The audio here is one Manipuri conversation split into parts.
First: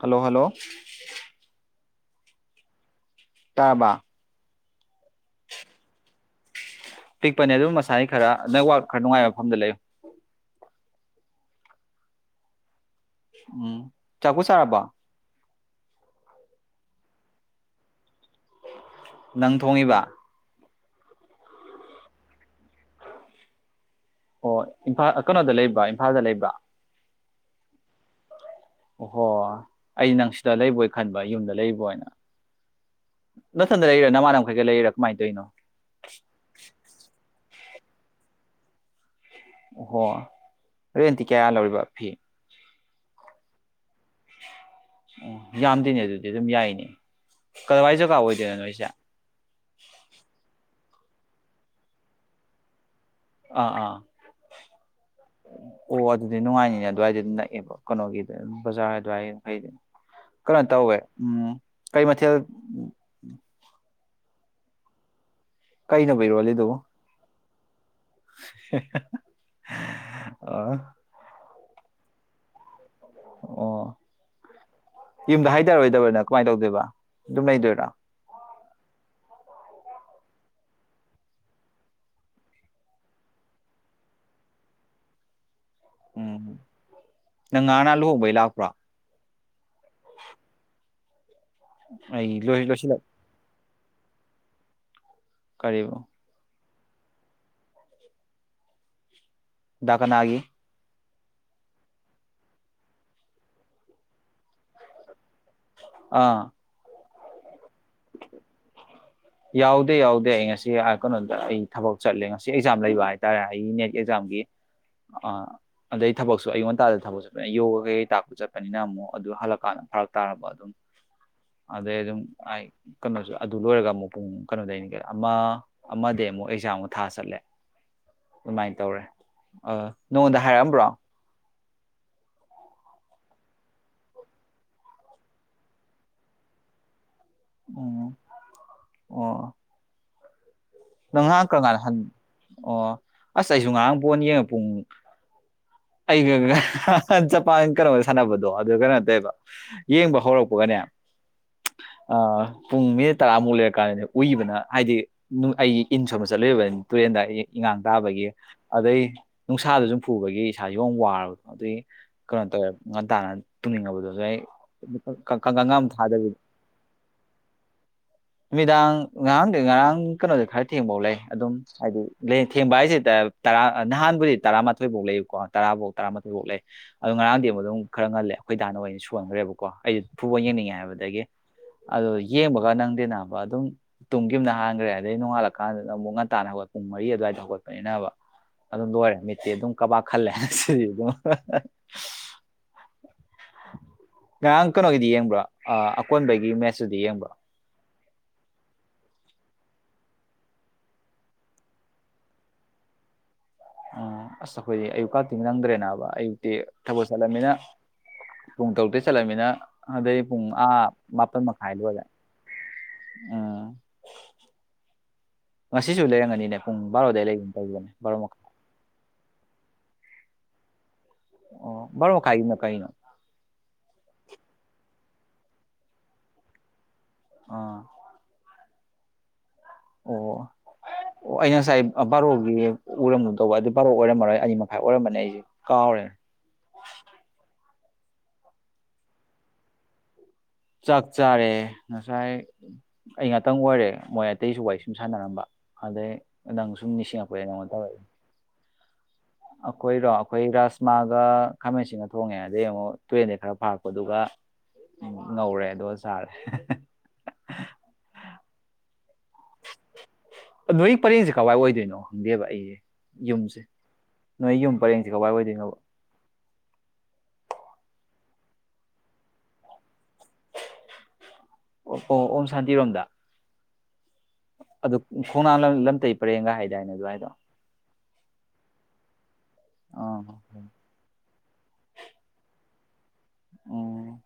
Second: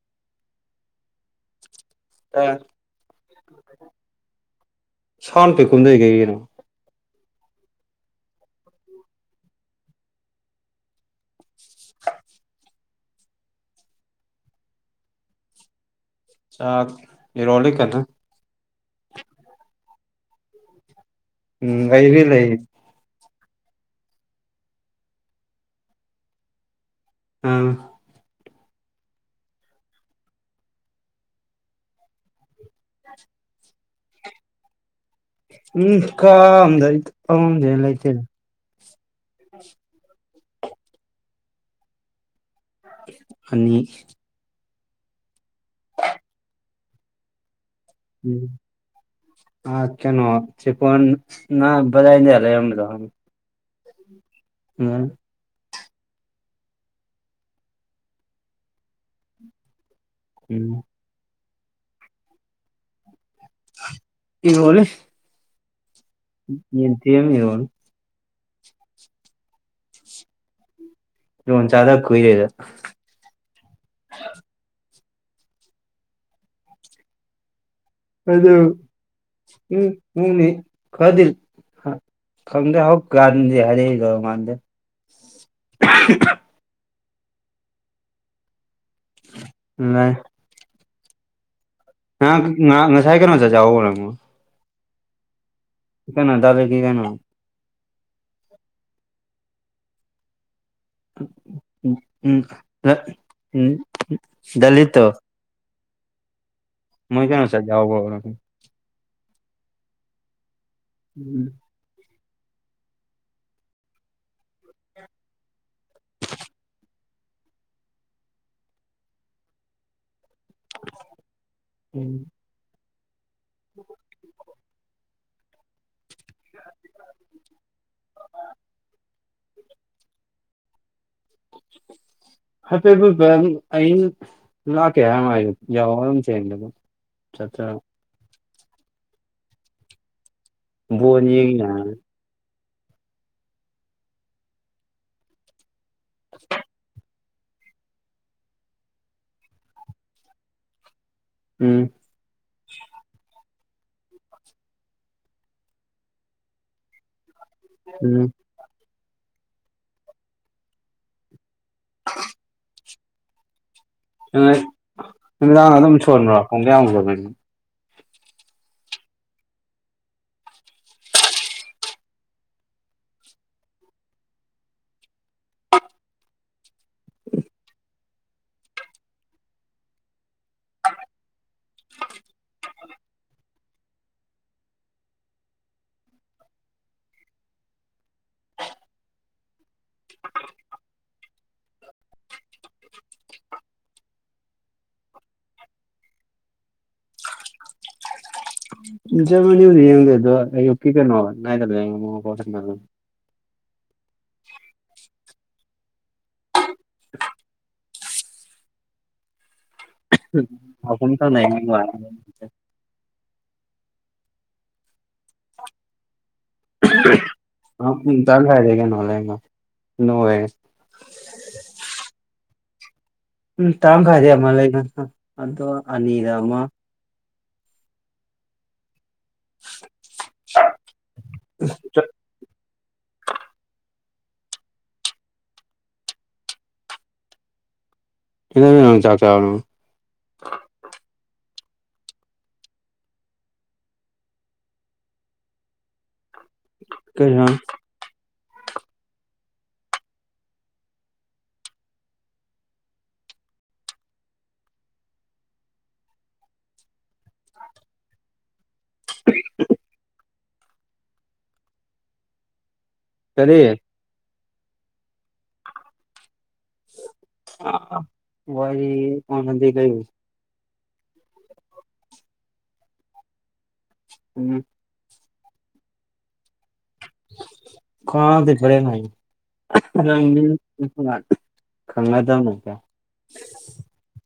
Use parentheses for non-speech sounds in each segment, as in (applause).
ꯍꯜꯂꯣ ꯍꯂꯣ ꯇꯥꯔꯕ (unintelligible) ꯁꯥꯟ ꯄꯤ ꯀꯨꯝꯗ ꯀꯩꯅ ꯄꯤꯛꯄꯅꯦ ꯑꯗꯨꯝ ꯃꯁꯥꯅꯤ ꯈꯔ ꯅꯦꯛꯋ ꯈꯔ ꯅꯨꯡꯉꯥꯏꯕ ꯃꯐꯝꯗ ꯂꯩ ꯎꯝ ꯆꯥꯛꯀꯨ ꯁꯥꯥꯔꯕ ꯆ ꯏꯔꯣꯂꯤ ꯀꯅ ꯅꯪ ꯊꯣꯡꯉꯤꯕ ꯎꯝ ꯑꯕꯤ ꯂꯩ ꯑꯣ ꯏꯝꯐꯥꯟ ꯀꯩꯅꯣꯗ ꯂꯩꯕ ꯏꯝꯐꯥꯜꯗ ꯂꯩꯕ ꯑꯥ ꯑꯣꯍꯣ ꯑꯩ ꯅꯪ ꯁꯤꯗ ꯂꯩꯕꯣꯏ ꯈꯟꯕ ꯌꯨꯝꯗ ꯂꯩꯕꯣꯏꯅ ꯅꯊꯟꯗ ꯂꯩꯔꯥ ꯅꯃꯥꯟꯅꯕꯈꯩꯀ ꯂꯩꯔꯥ ꯀꯃꯥꯏꯅ ꯇꯧꯔꯤꯅꯣ ꯎꯝ ꯀꯗꯔꯤ ꯑꯝꯗ ꯂꯩ ꯂꯩꯇ ꯑꯣꯍꯣ ꯔꯦꯟꯦꯟꯇꯤ ꯀꯌꯥ ꯂꯧꯔꯤꯕ ꯐꯤ ꯑꯅꯤ ꯑꯣ ꯌꯥꯝꯗꯦꯅꯦ ꯑꯗꯨꯗꯤ ꯑꯗꯨꯝ ꯌꯥꯏꯅꯦ ꯀꯗꯥꯋꯥꯏ ꯖꯒꯥ ꯑꯣꯏꯗꯣꯏꯅꯣ ꯅꯣꯏꯁꯦ ꯑ ꯀꯦꯅꯣ ꯆꯤꯀꯣꯟ ꯅ ꯖꯥꯏꯗꯦꯂ ꯌꯥꯝꯗ ꯑꯥ ꯑꯥ ꯎꯝ ꯑꯣ ꯑꯗꯨꯗꯤ ꯅꯨꯡꯉꯥꯏꯅꯤꯅꯦ ꯑꯗꯨꯋꯥꯏꯗ ꯑꯗꯨꯝ ꯅꯛꯑꯦꯕ ꯀꯩꯅꯣꯒꯤꯗ ꯕꯖꯥꯔ ꯑꯗꯨꯋꯥꯏꯗ ꯀꯩꯗꯤ ꯀꯩꯅꯣ ꯎꯝ ꯇꯧꯋꯦ ꯎꯝ ꯀꯩ ꯃꯊꯦꯜ ꯀ ꯍꯣꯜꯂꯤ ꯀꯩꯅꯣꯕ ꯏꯔꯣꯜꯂꯤꯗꯨꯕꯨ ꯌꯦꯇꯃꯤꯔꯣ ꯑ ꯏ ꯆꯥꯗ ꯀꯏꯔꯦꯗ ꯑꯣ ꯌꯨꯝꯗ ꯍꯥꯏꯊꯔꯣꯏꯗꯕꯅ ꯀꯃꯥꯏꯅ ꯇꯧꯗꯣꯏꯕ ꯑꯗꯨꯝ ꯂꯩꯗꯣꯏꯔꯥ ꯎꯝ ꯎꯅꯤ ꯀꯗꯜ ꯈꯪꯗ ꯍꯗꯗꯤ ꯍꯥꯏꯔ ꯃꯥꯥꯟꯗꯦ ꯎꯝ ꯅꯪ ꯉꯥꯅ ꯂꯨꯍꯣꯡꯕꯩ ꯂꯥꯛꯄ꯭ꯔꯥ ꯂꯩ ꯑ ꯑꯩ ꯂꯣꯏ ꯉ ꯂꯣꯏꯁꯤꯜꯂꯛ ꯉꯁꯥꯏ ꯀꯔ ꯆ ꯆꯕ ꯑꯃꯣ ꯀꯔꯤꯕ ꯀꯩꯅꯣ ꯇꯗꯔ ꯀ ꯀꯩꯅꯣ ꯗꯀꯅꯥꯒꯤ ꯎꯝ ꯗꯂꯤ ꯇꯣ ꯑꯥ ꯃꯣꯏ ꯀꯩꯅꯅꯣ ꯁꯥꯔꯖꯥꯎꯕ ꯅ ꯌꯥꯎꯗꯦ ꯌꯥꯎꯗꯦ ꯑꯩ ꯉꯁꯤ ꯀꯩꯅꯣꯗ ꯑꯩ ꯊꯕꯛ ꯆꯠꯂꯦ ꯉꯁꯤ ꯑꯦꯛꯖꯥꯝ ꯂꯩꯕ ꯍꯥꯏꯇꯥꯔꯦ ꯑꯩ ꯅꯦꯠ ꯑꯦꯛꯖꯥꯝꯒꯤ ꯑꯗꯩ ꯊꯕꯛꯁꯨ ꯑꯩꯌꯣꯟ ꯉꯟꯇꯥꯗ ꯊꯕꯛ ꯆꯠꯄꯅꯤꯅ ꯌꯣꯒ ꯀꯩꯀꯩ ꯇꯥꯛꯄ ꯆꯠꯄꯅꯤꯅ ꯑꯃꯨꯛ ꯑꯗꯨ ꯍꯜꯂꯛꯀꯥꯟꯗ ꯐꯔꯛ ꯇꯥꯔꯕ ꯑꯗꯨꯝ ꯑꯗꯩ ꯎꯝ ꯑꯗꯨꯝ ꯀꯩꯅꯣꯁꯨ ꯑꯗꯨ ꯂꯣꯏꯔꯒ ꯑꯃꯨꯛ ꯄꯨꯡ ꯀꯩꯅꯣꯗꯩꯅꯤ ꯀ ꯑꯃ ꯑꯃ ꯑꯃꯨꯛ ꯑꯦꯛꯖꯥꯝ ꯊꯥ ꯆꯠꯂꯦ ꯑꯗꯨꯃꯥꯏꯅ ꯇꯧꯔꯦ ꯑ ꯅꯉꯣꯟꯗ ꯍꯥꯏꯔꯛꯑꯝꯕ꯭ꯔꯣ ꯍꯥꯏꯐꯦꯠꯐꯦꯠ ꯑꯩꯅ ꯂꯥꯛꯀꯦ ꯍꯥꯏꯃ ꯍꯥꯏ ꯌꯥꯎ ꯑꯗꯨꯝ ꯆꯦꯟꯗ ꯆꯠꯠꯇ ꯎꯝ ꯑꯣ ꯅꯪ ꯕꯣꯟ ꯉꯥꯏꯍꯥꯛ ꯌꯦꯡꯉꯤꯅ ꯀꯔꯀꯥꯟꯗ ꯍ ꯑꯣ ꯑꯁ ꯑꯩꯁꯨ ꯉꯥꯏꯍꯥꯛ ꯄꯣꯟꯅ ꯌꯦꯡꯉ ꯄꯨꯡ ꯑꯩꯒꯒ꯭ꯔ ꯆꯄꯥꯟ ꯀꯩꯅꯣꯗ ꯁꯥꯟꯅꯕꯗꯣ ꯑꯗꯨ ꯀꯩꯅꯣ ꯇꯧꯕ ꯌꯦꯡꯕ ꯍꯧꯔꯛꯄꯒꯅꯦ ꯎꯝ ꯑ ꯀꯨꯡꯃꯤ ꯇ ꯑꯃꯣꯜ ꯑꯦ ꯀ ꯎꯏꯕꯅ ꯍꯥꯏꯗꯤ ꯑꯩꯒꯤ ꯏꯟ ꯁꯣꯕ ꯆꯠꯂꯨꯕꯅꯤ ꯇꯨꯔꯦꯟꯗ ꯑꯩ ꯏꯉꯥꯡ ꯇꯥꯕꯒꯤ ꯎꯝ ꯑꯗꯩ ꯅꯨꯡꯁꯥꯗ ꯁꯨꯝ ꯐꯨꯕꯒꯤ ꯏꯁꯥꯁꯨ ꯑꯃ ꯋꯥꯔꯕ ꯑꯗꯨꯏ ꯀꯩꯅꯣ ꯇꯧꯋꯦ ꯇꯅ ꯅꯨꯃꯤꯗꯥꯡ ꯑꯃ ꯑꯗꯨꯝ ꯊꯥꯗꯕꯤ ꯁꯣꯟꯕ꯭ꯔꯣ ꯄꯨꯡ ꯀꯌꯥꯃꯨꯗꯕꯅ ꯅꯨꯃꯤꯗꯥꯡ ꯉꯔꯥꯡꯗꯤ ꯉꯔꯥꯡ ꯀꯩꯅꯣꯗꯤ ꯈꯔ ꯊꯦꯡꯕꯧ ꯂꯩ ꯑꯗꯨꯝ ꯍꯥꯏꯗꯤ ꯊꯦꯡꯕ ꯍꯥꯏꯁꯤꯦꯗꯤ ꯇꯔꯥ ꯅꯍꯥꯟꯕꯨꯗꯤ ꯇꯔꯥꯃꯥꯊꯣꯏꯐꯥꯎ ꯂꯩꯌꯀꯣ ꯇꯔꯥꯐꯧ ꯇꯔꯥꯃꯊꯣꯏꯐꯥꯎ ꯂꯩ ꯑ ꯑꯗꯨꯣ ꯉꯔꯥꯡꯗꯤ ꯑꯃ ꯑꯗꯨꯝ ꯈꯔ ꯉꯜꯂꯦ ꯑꯩꯈꯣꯏ ꯇꯥꯟꯅꯕ ꯍ ꯑꯣꯏꯅ ꯁꯣꯟꯅꯈ꯭ꯔꯦꯕꯀꯣ ꯑꯩꯗꯤ ꯐꯨꯠꯕꯣꯜꯡ ꯅꯤꯡꯉ ꯍꯥꯏꯕꯗꯒꯤ ꯑꯗꯨ ꯌꯦꯡꯕꯒ ꯅꯪꯗꯤꯦꯅꯥꯅꯕ ꯑꯗꯨꯝ ꯇꯨꯡꯒꯤ ꯑꯃꯅ ꯍꯥꯟꯈ꯭ꯔꯦ ꯑꯗꯩ ꯅꯣꯡꯉꯥꯜꯂꯀꯥꯟꯗ ꯑꯃꯨꯛ ꯉꯟꯇꯥꯟꯅꯅ ꯍꯧꯒꯠ ꯄꯨꯡ ꯃꯔꯤ ꯑꯗꯨꯋꯥꯏꯗ ꯍꯧꯒꯠꯄꯅꯤꯅꯕ ꯑꯗꯨꯝ ꯂꯣꯏꯔꯦ ꯃꯤꯠꯇꯦ ꯑꯗꯨꯝ ꯀ ꯑꯂꯦ ꯁꯤ ꯉꯔꯥꯡ ꯀꯩꯅꯣꯒꯤꯗꯤ ꯌꯦꯡꯕ꯭ꯔꯥ ꯑꯀꯣꯟꯕꯒꯤ ꯃꯦꯠꯁꯇꯨꯗꯤ ꯌꯦꯡꯕ꯭ꯔꯥ ꯖꯃ ꯌ ꯌꯦꯡꯗ ꯑꯗꯨꯣ ꯀ ꯀꯩꯅꯣ ꯎꯝ ꯑꯁ ꯑꯩꯈꯣꯏꯗꯤ ꯑꯌꯨꯛꯀꯛꯇꯤꯡ ꯅꯪꯗ꯭ꯔꯦꯅꯥꯕ ꯑꯌꯨꯛꯇꯤ ꯊꯕꯛ ꯆꯠꯂꯝꯅꯤꯅ ꯄꯨꯡ ꯇꯧꯗ ꯆꯂꯥꯏꯃꯤꯅ ꯑꯗꯨꯗꯩ ꯄꯨꯡ ꯑ ꯑꯍꯨꯝ ꯇꯥꯅ ꯃꯥꯄꯜ ꯌꯦꯡꯕ ꯃꯈꯥꯏꯗꯨꯒ ꯎꯝ ꯉꯁꯤꯁꯨ ꯂꯩꯔꯝꯒꯅꯤꯅꯦ ꯄꯨꯡ ꯕꯥꯔꯣꯗ ꯂꯩꯒꯅ ꯇꯧꯧꯕꯅꯦ ꯑꯥ ꯕꯥꯔꯣ ꯃꯈꯥ ꯅꯅꯨꯡꯋꯦ ꯑꯣ ꯕꯥꯔꯣ ꯃꯈꯥꯏꯒꯤꯅ ꯀꯩꯅꯣ ꯄꯨꯡ ꯇꯔꯥꯃꯈꯥꯏꯗꯩ ꯑꯃ ꯂꯩꯕꯅꯦ ꯑꯗꯣ ꯑꯅꯤꯗ ꯑꯃ ꯑꯥ ꯑꯣ ꯑꯣ ꯑꯩ ꯉꯁꯥꯏ ꯕꯥꯔꯣꯒꯤ ꯎꯔꯝꯅꯨ ꯇꯧꯕ ꯑꯗꯨ ꯄꯥꯕ ꯑꯣꯏꯔꯝꯃꯔꯣꯏ ꯑꯅꯤ ꯃꯈꯥꯏ ꯑꯣꯏꯔꯝꯕꯅꯤ ꯑꯩꯁꯦ ꯀꯥꯎꯔꯦ ꯆꯥꯛ ꯆꯔꯕꯔꯥ ꯆꯥꯛ ꯆꯥꯔꯦ ꯉꯁꯥꯏ ꯑꯩ ꯉꯥꯇꯪ ꯑꯣꯏꯔꯦ ꯃꯣꯏ ꯑꯇꯩꯁꯨ ꯋꯥꯔꯤ ꯁꯨꯝ ꯁꯥꯟꯅꯔꯝꯕ ꯑꯗ ꯑꯪ ꯁꯨꯝ ꯅꯤꯡꯁꯤꯡꯉꯄꯦ ꯀꯩꯅꯣ ꯇꯦ ꯑꯩꯈꯣꯏꯔꯣ ꯑꯩꯈꯣꯏ ꯔꯥꯁꯃꯥꯒ ꯈꯥꯃꯦꯟꯁꯤꯒ ꯊꯣꯡꯉꯦ ꯑꯗꯩ ꯑꯃꯨꯛ ꯇꯨꯔꯦꯟꯗꯒꯤꯩ ꯈꯔ ꯐꯥꯔꯛꯄꯗꯨ ꯎꯝ ꯉꯧꯔꯦ ꯑ ꯑꯗꯨꯒ ꯁꯥꯔꯦ ꯅꯣꯏ ꯄꯔꯦꯡꯁꯦ ꯀꯗꯥꯏ ꯑꯣꯏꯗꯣꯏꯅꯣ ꯈꯪꯗꯦꯕ ꯑꯩꯁꯦ ꯀꯔꯤ ꯌꯨꯝꯁꯦ ꯅꯣꯏ ꯌꯨꯝ ꯄꯔꯦꯡꯁꯦ ꯀꯗꯥꯏ ꯑꯣꯏꯗꯣꯏꯅꯣ ꯋꯥꯔꯤ ꯄ ꯅꯗꯤ ꯀ ꯑꯣ ꯑꯣ ꯑꯣꯝ ꯁꯥꯟꯇꯤꯔꯣꯝꯗ ꯎꯝ ꯈꯣꯡꯅꯥ ꯂꯝꯇꯩ ꯄꯔꯦꯡꯒ ꯍꯥꯏꯗꯥꯏꯅꯦ ꯑꯗꯨꯋꯥꯏꯗꯣ ꯀꯥꯗ ꯐꯔꯦꯅ ꯑꯥ ꯪ ꯈꯪꯅ ꯇꯅ ꯀ ꯎꯝ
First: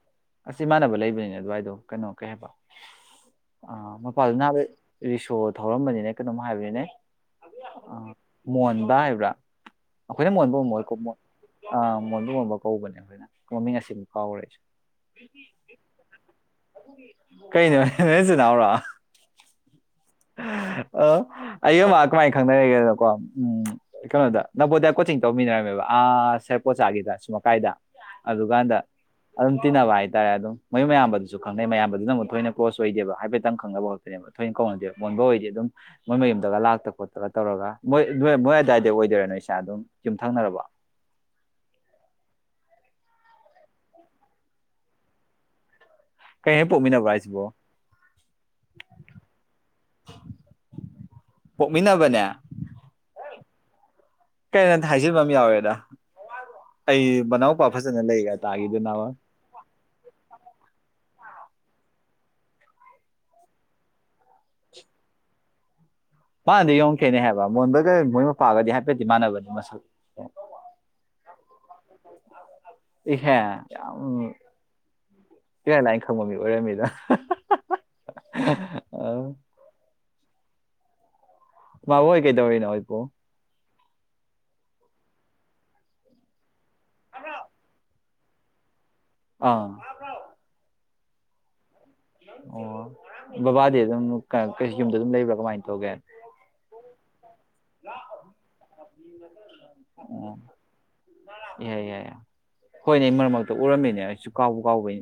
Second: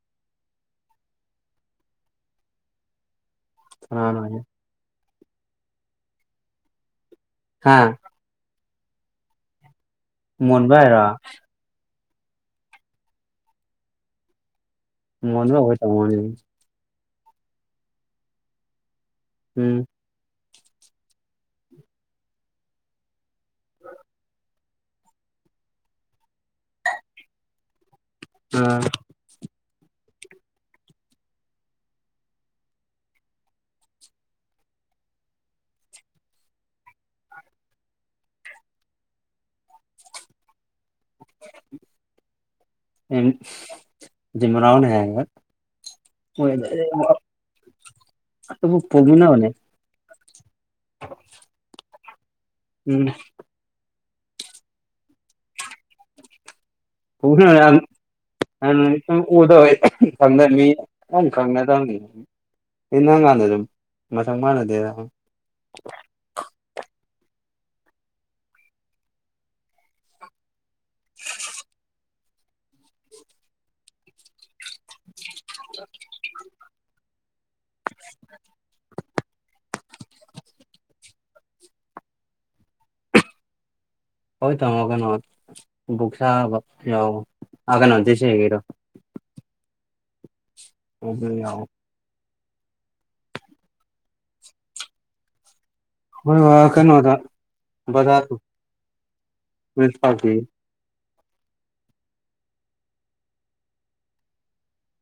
ꯑꯁꯤ ꯏꯃꯥꯟꯅꯕ ꯂꯩꯕꯅꯤꯅꯦ ꯑꯗꯨꯋꯥꯏꯗꯣ ꯀꯩꯅꯣ ꯀꯩ ꯍꯥꯏꯕ ꯑ ꯀꯅꯥꯅꯣ ꯃꯄꯥꯜꯗ ꯍꯥꯏ ꯅꯍꯥꯟ ꯔꯤꯁꯣ ꯊꯧꯔꯝꯕꯅꯤꯅꯦ ꯀꯩꯅꯣꯝ ꯍꯥꯏꯕꯅꯤꯅꯦ ꯍꯥ ꯑ ꯃꯣꯟꯕ ꯍꯥꯏꯕ꯭ꯔꯥ ꯑꯩꯈꯣꯏꯅ ꯃꯣꯟꯕ ꯑꯃꯝ ꯑꯣꯏꯣꯏꯀꯣ ꯑ ꯃꯣꯟꯗꯨꯒꯣꯟꯕ ꯀꯧꯕꯅꯦ ꯑꯩꯈꯣꯏꯅ ꯃꯃꯤꯡ ꯑꯁꯤꯕꯨ ꯀꯥꯎꯔꯦ ꯑꯩꯁꯦ ꯃꯅ ꯑꯣꯏ ꯇꯔ ꯀꯩꯅꯦ ꯋꯥ ꯅꯁꯨꯅꯥꯕꯔ ꯎꯝ ꯑ ꯑꯩ ꯀꯃꯥꯏꯅ ꯈꯪꯅꯔꯤꯒꯦꯗꯅꯀꯣ ꯎꯝ ꯀꯩꯅꯣꯗ ꯅꯕꯣꯗꯤꯌꯥ ꯀꯣꯆꯤꯡ ꯇꯧꯃꯤꯟꯅꯔꯝꯃꯦꯕ ꯑ ꯁꯔ ꯄꯣꯆꯥꯥꯒꯤꯗ ꯁꯃ ꯀꯥꯏꯗ ꯑꯗꯨꯗꯒꯥꯟꯗ ꯑꯥ ꯑꯗꯨꯝ ꯇꯤꯤꯟꯕ ꯍꯥꯏ ꯍꯥꯏꯇꯥꯔꯦ ꯑꯗꯨꯝ ꯃꯣꯏ ꯃꯌꯥꯝꯕꯗꯨꯁꯨ ꯈꯪꯅꯩ ꯃꯌꯥꯝꯕꯗꯨꯅ ꯑꯃꯨꯛ ꯊꯣꯏꯅ ꯀ꯭ꯂꯣꯖ ꯑꯣꯏꯗꯦꯕ ꯍꯥꯏꯐꯦꯠꯇꯪ ꯈꯪꯅꯕ ꯈꯛꯇꯅꯦꯕ ꯊꯣꯏꯅ ꯀꯧꯅꯗꯦꯕ ꯃꯣꯟꯕ ꯑꯣꯏꯗꯤ ꯑꯗꯨꯝ ꯃꯣꯏ ꯃꯌꯨꯝꯗꯒ ꯂꯥꯛꯇ ꯈꯣꯠꯇꯒ ꯇꯧꯔꯒ ꯃꯣꯏꯣꯏ ꯃꯣꯏ ꯑꯗꯨꯗꯥꯋꯥꯏꯗ ꯑꯣꯏꯗꯣꯏꯔꯅꯣ ꯏꯁꯥ ꯑꯗꯨꯝ ꯌꯨꯝꯊꯪꯅꯔꯕ ꯏ ꯃꯔꯅ ꯍꯥꯏ ꯀꯩ ꯍꯦꯛ ꯄꯣꯛꯃꯤꯟꯅꯕ꯭ꯔꯥ ꯍꯥꯏꯁꯤꯕꯣ ꯇꯕꯨ ꯄꯃꯤꯅ ꯃꯅꯦ ꯄꯣꯛꯃꯤꯟꯅꯕꯅꯦ ꯎꯝ ꯀꯩꯅꯩꯅ ꯍꯥꯏꯖꯤꯟꯕ ꯑꯃ ꯌꯥꯎꯋꯦꯗ ꯑꯩ ꯃꯅꯥꯎꯄꯥ ꯐꯖꯅ ꯂꯩꯒ ꯇꯥꯒꯤꯗꯨ ꯅꯅꯥꯋꯥ ꯎꯗ ꯈꯪꯗ ꯃꯤ ꯑ ꯈꯪꯅ ꯇ ꯏꯟꯅ ꯉꯥꯟꯗ ꯑꯗꯨ ꯆꯅꯗꯦ ꯃꯥꯅꯗꯤ ꯌꯡꯉꯈꯤꯦꯅꯦ ꯍꯥꯏꯕ ꯃꯣꯟꯗꯒ ꯃꯣꯏ ꯃꯄꯥꯒꯗꯤ ꯍꯥꯏꯐꯦꯠꯇꯗꯤ ꯃꯥꯟꯅꯕꯅꯤ ꯃꯁꯛ (unintelligible) ꯏꯍꯦ ꯌꯥꯝ ꯏꯌꯥꯥꯏ ꯂꯥꯏꯅ ꯈꯪꯕ ꯃꯤ ꯑꯣꯏꯔꯝꯃꯤꯗ ꯑ ꯃꯥ ꯑꯣꯏꯣꯏ ꯀꯩꯗꯧꯏꯅ ꯑꯣꯏꯣꯏꯕꯨ ꯍꯣꯏ ꯇꯒꯩꯅꯣ ꯕꯨꯁꯥ ꯌꯥ ꯑꯒꯅꯁ ꯍꯦꯒꯔꯣ ꯑꯥ ꯑꯣꯕ ꯌꯥꯎ ꯑꯣ ꯕꯕꯥꯗꯤ ꯑꯗꯨꯝ ꯌꯨꯝꯗ ꯑꯗꯨꯝ ꯂꯩꯕ꯭ꯔꯥ ꯀꯃꯥꯏꯅ ꯇꯧ ꯍ ꯀꯩꯅꯩꯅꯣꯗꯖꯥ ꯃꯤꯄꯥ ꯑꯣ ꯌꯥꯏ ꯌꯥꯏ ꯍꯣꯏꯅꯦ ꯃꯔꯛ ꯃꯔꯛꯇ ꯎꯔꯝꯃꯤꯅꯦ ꯑꯩꯁꯨ ꯀꯥꯎꯕ ꯀꯥꯎꯕꯩ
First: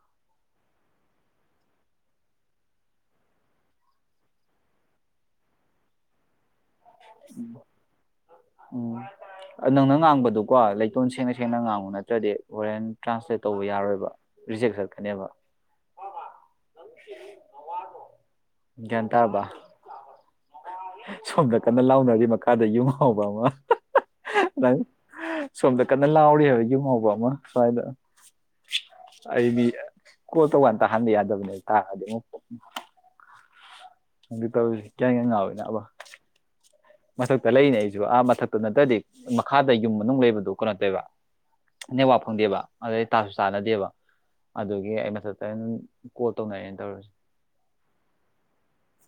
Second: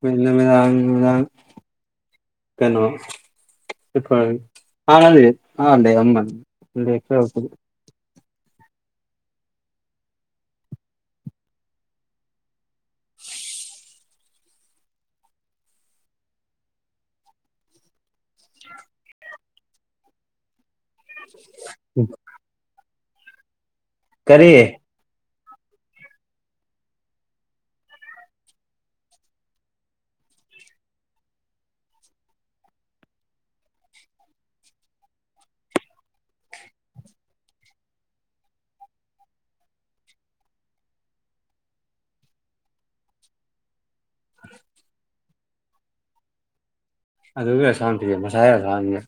ꯃꯂ ꯃꯗꯥꯥꯡ ꯃꯗꯥꯥꯡ ꯀꯩꯅꯣ ꯑꯦ ꯑ ꯂꯩꯦ ꯑꯃ ꯗꯦꯁꯤ ꯑꯣꯝ ꯅꯪꯅ ꯉꯥꯡꯕꯗꯨꯀꯣ ꯂꯩꯇꯣꯟ ꯁꯦꯡꯅ ꯁꯦꯡꯅ ꯉꯥꯡꯕ ꯅꯠꯇ꯭ꯔꯗꯤ ꯍꯣꯔꯦꯟꯦꯟ ꯇ꯭ꯔꯥꯟꯁꯂꯦꯠ ꯇꯧꯕ ꯌꯥꯔꯣꯏꯕ ꯔꯤꯖꯦꯛ ꯁꯥꯠꯀꯅꯦꯕ ꯒ꯭ꯌꯥꯟ ꯇꯥꯔꯕ ꯁꯣꯝꯗ ꯀꯟꯅ ꯂꯥꯎꯅꯔꯤ ꯃꯈꯥꯗ ꯌꯨꯝ ꯍꯥꯎꯕ ꯑꯃ ꯀꯔꯤ ꯁꯣꯝꯗ ꯀꯟꯅ ꯂꯥꯎꯔꯤ ꯍꯥꯏꯕ ꯌꯨꯝ ꯍꯥꯎꯕ ꯑꯃ ꯁ꯭ꯋꯥꯏꯗ ꯑꯩꯗꯤ ꯀꯣꯜ ꯇꯧꯀꯥꯟ ꯇ ꯍꯟꯗ ꯌꯥꯗꯕꯅꯦ ꯇꯥꯔꯑꯗꯤ ꯑꯃꯨꯛ ꯍꯪꯗꯤ ꯇꯧꯔꯤꯁꯤ ꯀꯌꯥ ꯀꯌꯥ ꯉꯥꯎꯋꯦꯅꯦ ꯑꯕ ꯃꯊꯛꯇ ꯂꯩꯅꯦ ꯑꯩꯁꯨ ꯑꯥ ꯃꯊꯛꯇ ꯅꯠꯇ꯭ꯔꯗꯤ ꯃꯈꯥꯗ ꯌꯨꯝ ꯃꯅꯨꯡ ꯂꯩꯕꯗꯨ ꯀꯩꯅꯣ ꯇꯕ ꯅꯦꯛꯋꯥ ꯐꯪꯗꯦꯕ ꯑꯗꯨꯗ ꯇꯥꯁꯨ ꯆꯥꯅꯗꯦꯕ ꯑꯗꯨꯒꯤ ꯑꯩ ꯃꯊꯛꯇꯩꯅ ꯀꯣꯜ ꯇꯧꯅꯔꯩꯅ ꯇꯧꯔꯁꯤꯦ ꯑꯗꯨ ꯎ ꯁꯥꯟꯇꯤꯦ ꯃꯁꯥ ꯁꯥꯟꯤꯦ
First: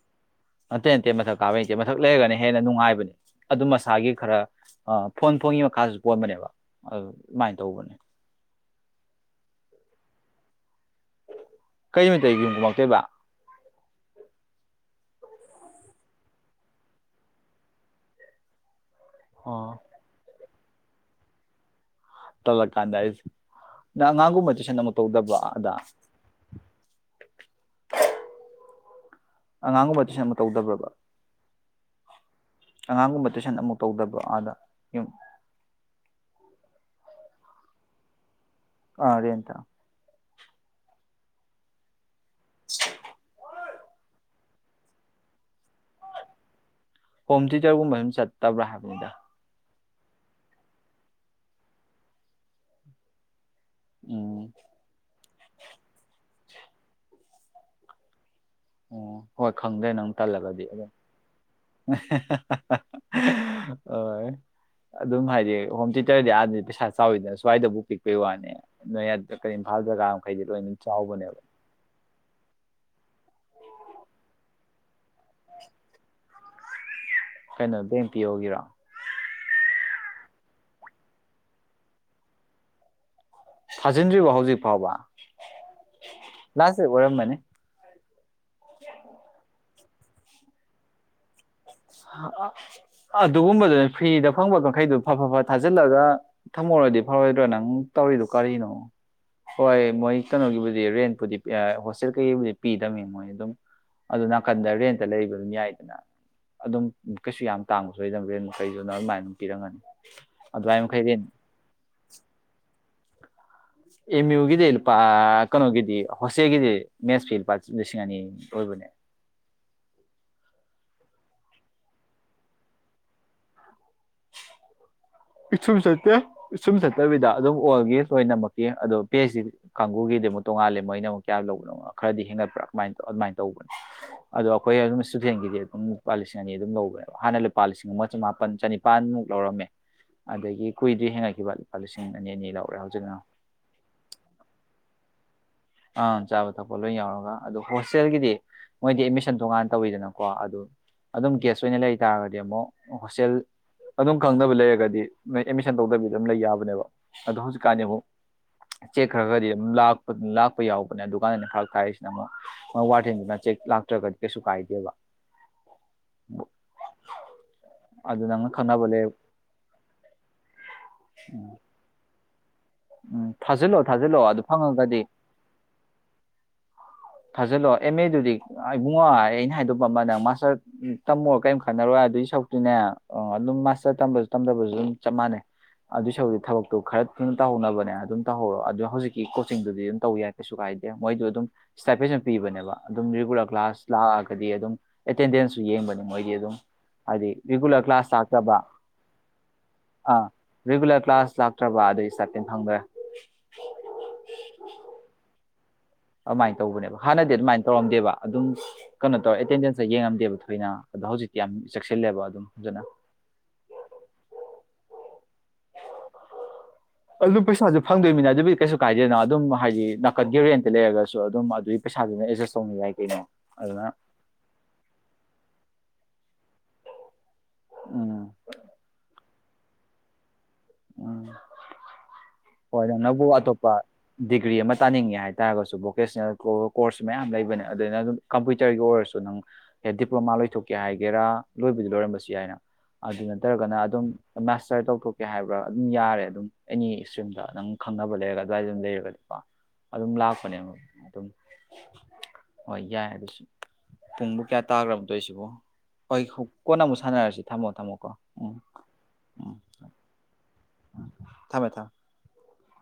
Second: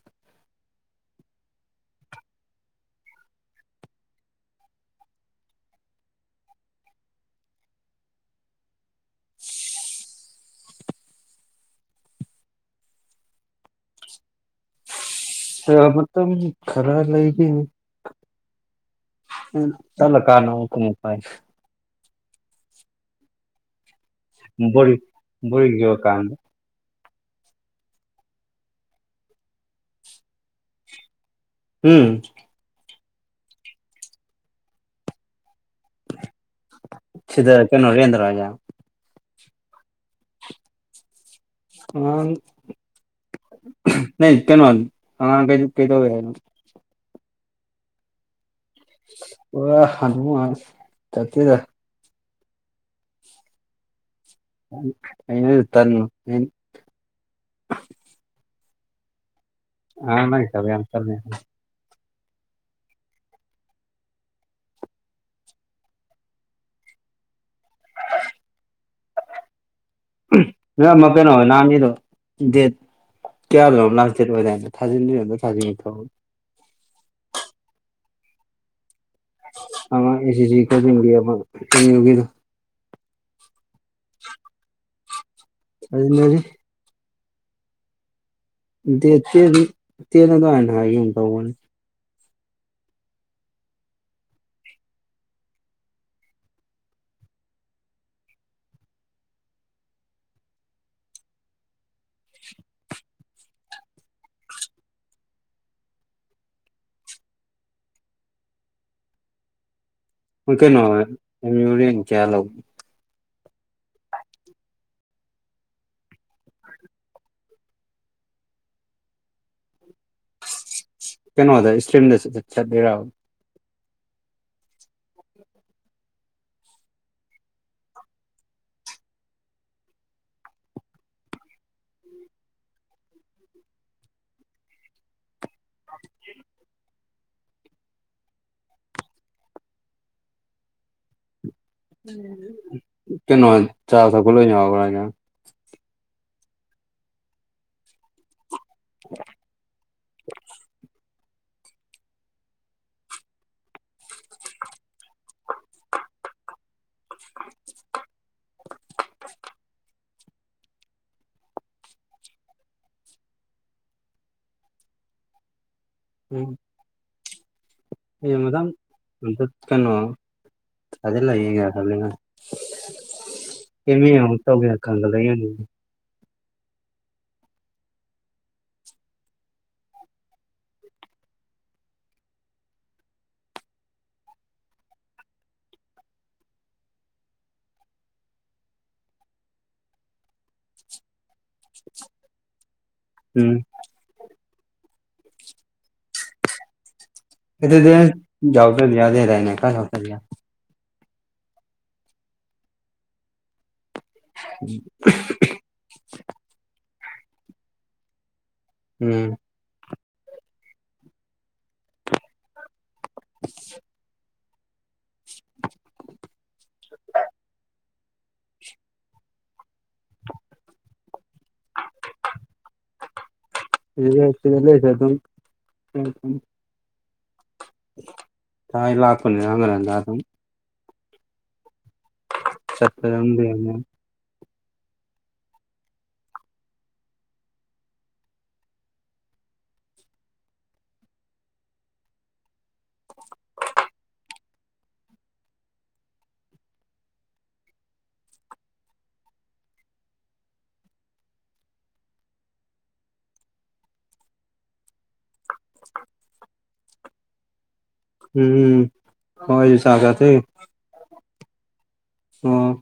ꯑꯇꯩ ꯑꯇꯩ ꯃꯊꯛ ꯀꯥꯕꯩ ꯅꯇꯦ ꯃꯊꯛ ꯂꯩꯔꯒꯅ ꯍꯦꯟꯅ ꯅꯨꯡꯉꯥꯏꯕꯅꯦ ꯑꯗꯨ ꯃꯁꯥꯒꯤ ꯈꯔ ꯑ ꯐꯣꯟ ꯐꯣꯟꯒꯤ ꯃꯈꯥꯗꯁꯨ ꯄꯣꯟꯕꯅꯦꯕ ꯑꯗꯨ ꯑꯗꯨꯃꯥꯏꯅ ꯇꯧꯕꯅꯦ (unintelligible) ꯀꯩꯃꯤ ꯇꯔꯤꯒꯤꯨꯝ ꯀꯨꯝꯃꯛꯇꯣꯏꯕ ꯃꯇꯝ ꯈꯔ ꯂꯩꯒꯦ ꯎ ꯑꯣ ꯆꯂꯣ ꯀꯥꯅꯨ ꯀꯃꯄꯥꯏ ꯇꯜꯂꯛꯀꯥꯟꯗꯥ ꯑꯩꯁ ꯅꯪ ꯑꯉꯥꯡꯒꯨꯝꯕ ꯇꯨꯏꯁꯟ ꯑꯃꯨꯛ ꯕꯣꯔꯤꯡ ꯇꯧꯗꯕ ꯑꯗ ꯕꯣꯔꯤꯡ ꯆꯨꯔꯀꯥꯟꯗ ꯑꯉꯥꯡꯒꯨꯝꯕ ꯇꯨꯏꯁꯟ ꯑꯃ ꯇꯧꯗꯕ꯭ꯔꯕꯥ ꯎꯝ ꯑꯉꯥꯡꯒꯨꯝꯕ ꯇꯨꯏꯁꯟ ꯑꯃꯨꯛ ꯇꯧꯗꯕ ꯑꯥꯗ ꯌꯨꯝ ꯆꯗ ꯀꯦꯩꯅ ꯔꯌꯦꯟꯗ꯭ꯔꯥꯖ ꯑꯗ ꯇ ꯑ (unintelligible) ꯅ ꯀꯅ ꯋꯥꯜ ꯑ ꯀꯩꯗ ꯀꯩꯗꯧꯋ ꯍꯣꯝ ꯊꯤꯦꯇꯔꯒꯨꯝꯕ ꯑꯗꯨꯝ ꯆꯠꯇꯕ꯭ꯔꯥ ꯍꯥꯏꯕꯅꯤꯗ ꯊꯉ ꯆꯦꯗ ꯎꯝ ꯇ ꯑꯣ ꯍꯣꯏ ꯈꯪꯗ꯭ꯔꯦ ꯅꯪ ꯑꯉꯥꯡ ꯂꯥꯏꯔꯤꯛ ꯇꯜꯂꯒꯗꯤ ꯇꯝꯕ ꯌꯥꯝ ꯑꯗꯨꯝ ꯇꯜꯂꯦ (unintelligible) ꯍꯣꯏ ꯑꯗꯨꯝ ꯍꯥꯏꯗꯤ ꯍꯣꯝ ꯊꯤꯦꯇꯔꯗꯤ ꯑꯥꯗꯗꯤ ꯄꯩꯁꯥ ꯆꯥꯎꯋꯤꯗꯅꯁꯨ ꯁ꯭ꯋꯥꯏꯗꯕꯨ ꯄꯤꯛꯄꯩ ꯋꯥꯅꯦ ꯅꯣꯏ ꯀ ꯏꯝꯐꯥꯜ ꯖꯒꯥ ꯃꯈꯩꯗꯤ ꯂꯣꯏꯅ ꯅꯣꯏ ꯑꯃ ꯀꯩꯅꯣ ꯆꯥꯎꯕꯅꯦꯕ ꯅꯍꯥꯟꯒꯤꯗꯣ ꯗꯦꯠ ꯀꯌꯥꯅꯣ ꯂꯥꯁ ꯗꯦꯠ ꯑꯣꯏꯗꯥꯗ ꯊꯥꯖꯤꯟꯗ ꯊꯥꯖꯤꯟ ꯀꯩꯅꯣ ꯕꯦꯡꯛ ꯄꯤ ꯑꯣꯏꯒꯤꯔꯣ ꯑꯃꯥ ꯑꯦꯁꯤꯁꯤ ꯀ‌ꯣꯆꯤꯡꯒꯤ ꯑꯝꯃꯤꯌ‌ꯨ ꯒꯤꯗꯨ ꯊꯥꯖꯤꯟꯗ꯭ꯔꯤꯕ ꯍꯧꯖꯤꯛ ꯐꯥꯎꯕ ꯑꯗꯨꯅꯗꯤ ꯂꯥꯁꯇ ꯑꯣꯏꯔꯝꯕꯅꯤ ꯇꯅꯗ ꯍꯥꯏꯅ ꯍꯥꯏꯒꯨ ꯇꯧꯕꯅꯤ ꯑꯗꯨꯒꯨꯝꯕꯗꯨꯅ ꯐ꯭ꯔꯤꯗ ꯐꯪꯕ ꯀꯥꯡꯈꯩꯗꯨꯣ ꯐ ꯐ ꯐ ꯊꯥꯖꯤꯜꯂꯒ ꯊꯝꯃꯧꯔꯗꯤ ꯐꯥꯎꯔꯣꯏꯗ꯭ꯔꯥ ꯅꯪ ꯇꯧꯔꯤꯗꯨꯣ ꯀꯔꯤꯅꯣ ꯍꯣꯏ ꯃꯣꯏ ꯀꯩꯅꯣꯒꯤꯕꯨꯗꯤ ꯔꯦꯟꯄꯨꯗꯤ ꯍꯣꯁꯇꯦꯜ ꯀꯩꯀꯩꯕꯨꯗꯤ ꯄꯤꯗꯝꯕꯅꯤ ꯃꯣꯏ ꯑꯗꯨꯝ ꯑꯗꯨ ꯅꯥꯀꯟꯗ ꯑꯔꯦꯟꯇ ꯂꯩꯕꯗꯨ ꯌꯥꯏꯗꯅ ꯑꯗꯨꯝ ꯀꯩꯁꯨ ꯌꯥꯝ ꯇꯥꯡꯕ ꯁꯣꯏꯗꯕ ꯔꯦꯟ ꯃꯈꯩꯗꯨꯅ ꯑꯗꯨꯃꯥꯏꯅ ꯑꯗꯨꯝ ꯄꯤꯔꯝꯒꯅꯤ ꯍꯨ ꯑꯗꯨꯃꯥꯏ ꯀꯩꯅꯣ ꯍ ꯃꯈꯩ ꯔꯦꯟ ꯌ ꯀꯌꯥꯂ ꯑꯦꯝ ꯌꯨꯒꯤꯗꯤ ꯂꯨꯄꯥ ꯀꯩꯅꯣꯒꯤꯗꯤ ꯍꯣꯁꯦꯒꯤꯗꯤ ꯃꯦꯠꯁꯀꯤꯤ ꯂꯨꯄꯥ ꯂꯤꯁꯤꯡ ꯑꯅꯤ ꯑꯣꯏꯕꯅꯤ (unintelligible) ꯀꯩꯅꯅꯣ ꯊ ꯏꯁꯇ꯭ꯔꯤꯝ ꯆ ꯆ ꯂꯩꯔ (unintelligible) ꯁꯨꯝ ꯆꯠꯇꯦꯨꯝ ꯆꯠꯇꯕꯤꯗ ꯑꯗꯨꯝ ꯑꯣꯒ ꯂꯣꯏꯅꯃꯛꯀꯤ ꯑꯗꯣ ꯄꯦꯁꯤ ꯀꯥꯡꯕꯨ ꯒꯤꯗꯤ ꯑꯃꯨꯛ ꯇꯣꯉꯥꯂꯦ ꯃꯣꯏꯅ ꯑꯃꯨꯛ ꯀꯌꯥ ꯂꯧꯕꯅꯣ ꯈꯔꯗꯤ ꯍꯦꯟꯒꯠꯄ꯭ꯔꯥꯃ ꯇ ꯑꯗꯨꯃꯥꯏꯅ ꯇꯧꯕꯅ ꯑꯗꯣ ꯑꯩꯈꯣꯏ ꯍꯐꯦꯟꯒꯤꯗꯤ ꯑꯗꯨꯝ ꯂꯨꯄꯥ ꯂꯤꯁꯤꯡ ꯑꯅꯤ ꯑꯗꯨꯝ ꯂꯧꯕꯕ ꯍꯥꯟꯅ ꯂꯨꯄꯥ ꯂꯤꯁꯤꯡ ꯑꯃ ꯆꯃꯥꯄꯟ ꯆꯅꯤ ꯅꯤꯄꯥꯟꯃꯨꯛ ꯂꯧꯔꯝꯃꯦ ꯑꯗꯒꯤ ꯀꯨꯏꯗ꯭ꯔꯤ ꯍꯦꯡꯉꯛꯈꯤꯕ ꯀꯩꯅꯣ ꯍꯥꯏ ꯆꯥꯁ ꯈꯂꯅꯦ ꯋꯥꯒ ꯑꯪ ꯆꯥꯕ ꯊꯛꯄ ꯂꯣꯏ ꯌꯥꯎꯔꯒ ꯑꯗꯨ ꯍꯣꯁꯇꯦꯜꯒꯤꯗꯤ ꯃꯣꯏꯗꯤ ꯑꯦꯠꯃꯤꯁꯟ ꯇꯣꯡꯉꯥꯟ ꯇꯧꯋꯤꯗꯅꯀꯣ ꯑꯗꯨ ꯑꯗꯨꯝ ꯒꯦꯁ ꯑꯣꯏꯅ ꯂꯩ ꯇꯥꯔꯒꯗꯤ ꯑꯃꯨꯛ ꯍꯣꯁꯇꯦꯜ ꯑꯗꯨꯝ ꯈꯪꯗꯕ ꯂꯩꯔꯒꯗꯤ ꯑꯦꯠꯃꯤꯁꯟ ꯇꯧꯗꯕꯤꯗ ꯑꯗꯨꯝ ꯂꯩ ꯌꯥꯕꯅꯦꯕ ꯑꯗꯣ ꯍꯧꯖꯤꯛꯀꯥꯟꯗꯤ ꯑꯃꯨꯛ ꯆꯦꯛꯈ꯭ꯔ ꯈꯗꯤ ꯂꯥꯛꯄ ꯀꯄ ꯌꯥꯎꯕꯅꯦ ꯑꯗꯨꯀꯥꯟꯗꯅꯦ ꯐꯔꯛ ꯊꯥꯏꯔꯤꯁꯤꯅ ꯑꯃꯨꯛ ꯃ ꯋꯥꯔꯊꯦꯟꯁꯤꯅ ꯆꯦꯛ ꯂꯥꯛꯇ꯭ꯔꯒꯗꯤ ꯀꯩꯁꯨ ꯀꯥꯏꯗꯦꯕ ꯎ ꯎ ꯑꯗꯨ ꯅꯪꯅ ꯌꯦꯗꯥꯝ ꯈꯪꯅꯕ ꯂꯩ ꯀꯩꯅꯣ ꯂꯩꯌꯦꯉꯅ ꯎꯝ ꯊꯥꯖꯤꯜꯂꯣ ꯀꯃꯤ ꯊꯥꯖꯤꯜꯂꯣ ꯍꯧ ꯑꯗꯨ ꯇꯧꯒ ꯐꯪꯉꯒꯗꯤ ꯈꯪꯒ ꯂꯩꯅꯤ ꯐꯥꯖꯜꯂꯣ ꯑꯦꯝ ꯑꯦꯗꯨꯗꯤ ꯏꯕꯨꯡꯉꯣ ꯑꯩꯅ ꯍꯥꯏꯗꯣꯛꯄ ꯑꯃ ꯅꯪ ꯃꯥꯁꯇꯔ ꯇꯝꯃ ꯀꯔꯤꯝ ꯈꯠꯅꯔꯣꯏ ꯑꯗꯨꯏ ꯁꯛꯇꯨꯅꯦ ꯑꯣ ꯑꯗꯨꯝ ꯃꯥꯁꯇꯔꯁꯨ ꯇꯝꯗꯕꯁꯨ ꯑꯗꯨꯝ ꯆꯞ ꯃꯥꯟꯅꯩ ꯑꯗꯨꯏ ꯁꯗꯤ ꯊꯕꯛꯇꯣ ꯈꯔ ꯊꯨꯅ ꯇꯧꯍꯧꯅꯕꯅꯦ ꯑꯗꯨꯝ ꯇꯧꯍꯧꯔꯣ ꯑꯗꯨ ꯍꯧꯖꯤꯛꯀꯤ ꯀꯣꯆꯤꯡꯗꯨꯗꯤ ꯑꯗꯨꯝ ꯇꯧ ꯌꯥꯏ ꯀꯩꯁꯨ ꯀꯥꯏꯦ ꯍꯥꯏ ꯃꯣꯏꯗ ꯑꯗꯨꯝ ꯄꯤꯕꯅꯦꯕ ꯑꯗꯨꯝ ꯔꯤꯒꯨꯂꯔ ꯎꯝ ꯀ꯭ꯂꯥꯁ ꯂꯥꯛꯑꯒꯗꯤ ꯑꯗꯨꯝ ꯑꯦꯇꯦꯟꯗꯦꯟꯁꯁꯨ ꯌꯦꯡꯕꯅꯤ ꯃꯣꯏꯗꯤ ꯑꯗꯨꯝ ꯍꯥꯏꯗꯤ ꯔꯤꯒꯨꯂꯔ ꯑꯗꯨꯗꯤ ꯀ꯭ꯂꯥꯁ ꯇꯥꯛꯇꯕ ꯌꯥꯎꯗ꯭ꯔꯗꯤ ꯌꯥꯗꯦꯗꯥꯏꯅꯦ ꯈꯔ ꯌꯥꯎꯗ꯭ꯔꯗꯤ ꯌꯥ ꯑ ꯔꯤꯒꯨꯂ ꯀ꯭ꯂꯥꯁ ꯂꯥꯛꯇ꯭ꯔꯕ ꯑꯗꯨꯏ ꯆꯥꯇꯤꯟ ꯐꯪꯗ꯭ꯔꯦ ꯎꯝ ꯑꯗꯨꯃꯥꯏꯅ ꯇꯧꯕꯅꯦꯕ ꯍꯥꯟꯅꯗꯤ ꯑꯗꯨꯃꯥꯏꯅ ꯇꯧꯔꯝꯗꯦꯕ ꯑꯗꯨꯝ ꯀꯩꯅꯣ ꯎꯝ ꯇꯧꯔ ꯑꯦꯇꯦꯟꯗꯦꯟꯁꯇ ꯌꯦꯡꯉꯝꯗ ꯗꯦꯕ ꯊꯣꯏꯅ ꯑꯗꯣ ꯍꯧꯖꯤꯛꯇꯤ ꯌꯥꯝ ꯆꯦꯛꯁꯤꯜꯂꯦꯕ ꯑꯗꯨꯝ ꯐꯖꯅ (inaudible) ꯑꯗꯨ ꯄꯩ ꯁꯥꯥꯖ ꯐꯪꯗꯣꯏꯅꯤꯅ ꯑꯗꯨꯗꯤ ꯀꯩꯁꯨ ꯀꯥꯏꯗꯦꯗꯅ ꯑꯗꯨꯝ ꯍꯥꯏꯗꯤ ꯅꯥꯀꯟꯒꯤ ꯔꯦꯟꯇ ꯂꯩꯔꯒꯁꯨ ꯑꯗꯨꯝ ꯑꯗꯨꯒꯤ ꯄꯩꯁꯥꯗꯨꯅ ꯑꯦꯗꯖꯁ ꯇꯧꯅꯤ ꯌꯥꯏ ꯀꯩꯅꯣ ꯑꯗꯨꯅ ꯑꯦ ꯆꯂꯁ ꯑꯗꯨ ꯎꯝ ꯇꯥꯏ ꯂꯥꯛ ꯄꯨꯅꯤꯔꯉꯦꯗ ꯑꯗꯨꯝ ꯎꯝ ꯍꯣꯏ ꯅ ꯆꯠꯄ ꯅꯪꯕꯨ ꯑꯗꯨꯝ ꯑꯇꯣꯞꯄ ꯂꯩꯔꯝꯅꯤ ꯗꯤꯒ꯭ꯔꯤ ꯑꯃ ꯇꯥꯅꯤꯡꯉꯦ ꯍꯥꯏꯇꯥꯔꯒꯁꯨ ꯚꯣꯀꯦꯁꯅꯦꯜ ꯀꯣꯔꯁꯁꯨ ꯃꯌꯥꯝ ꯂꯩꯕꯅꯦ ꯑꯗꯨꯥꯏꯅ ꯑꯗꯨꯝ ꯀꯝꯄ꯭ꯌꯨꯇꯔꯒꯤ ꯑꯣꯏꯔꯁꯨ ꯅꯪ ꯗꯤꯄ꯭ꯂꯣꯃꯥ ꯂꯣꯏꯊꯣꯛꯀꯦ ꯍꯥꯏꯒꯦꯔꯥ ꯂꯣꯏꯕꯨꯗꯤ ꯂꯣꯏꯔꯝꯕꯁꯨ ꯌꯥꯏꯅ ꯑꯗꯨ ꯅꯠꯇ꯭ꯔꯒꯅ ꯑꯗꯨꯝ ꯃꯥꯁꯇꯔ ꯇꯧꯊꯣꯛꯀꯦ ꯍꯥꯏꯕ ꯄꯨ ꯑꯗꯨꯝ ꯌꯥꯔꯦ ꯑꯗꯨꯝ ꯑꯦꯅꯤ ꯏꯁꯇ꯭ꯔꯤꯝꯗ ꯅꯪ ꯈꯪꯅꯕ ꯂꯩꯔꯒ ꯑꯗꯨꯋꯥꯏꯗ ꯑꯗꯨꯝ ꯂꯩꯔꯒꯗꯤꯀꯣ ꯑꯗꯨꯝ ꯂꯥꯛꯄꯅꯦꯕ ꯑꯗꯨꯝ ꯍꯣꯏ ꯌꯥꯏ ꯑꯗꯨꯁꯨ ꯄꯨꯡꯕꯨ ꯀꯌꯥ ꯇꯥꯈ꯭ꯔꯕꯗꯣꯁꯤꯕꯨ ꯑꯩ ꯀꯣꯟꯅ ꯑꯃꯨꯛ ꯁꯥꯟꯅꯔꯁꯤ ꯊꯝꯃꯣ ꯊꯝꯃꯣ ꯎꯝ ꯍꯣꯏ ꯁꯥꯒ ꯊ ꯊꯝꯃꯦ ꯊꯝꯃꯦ ꯑ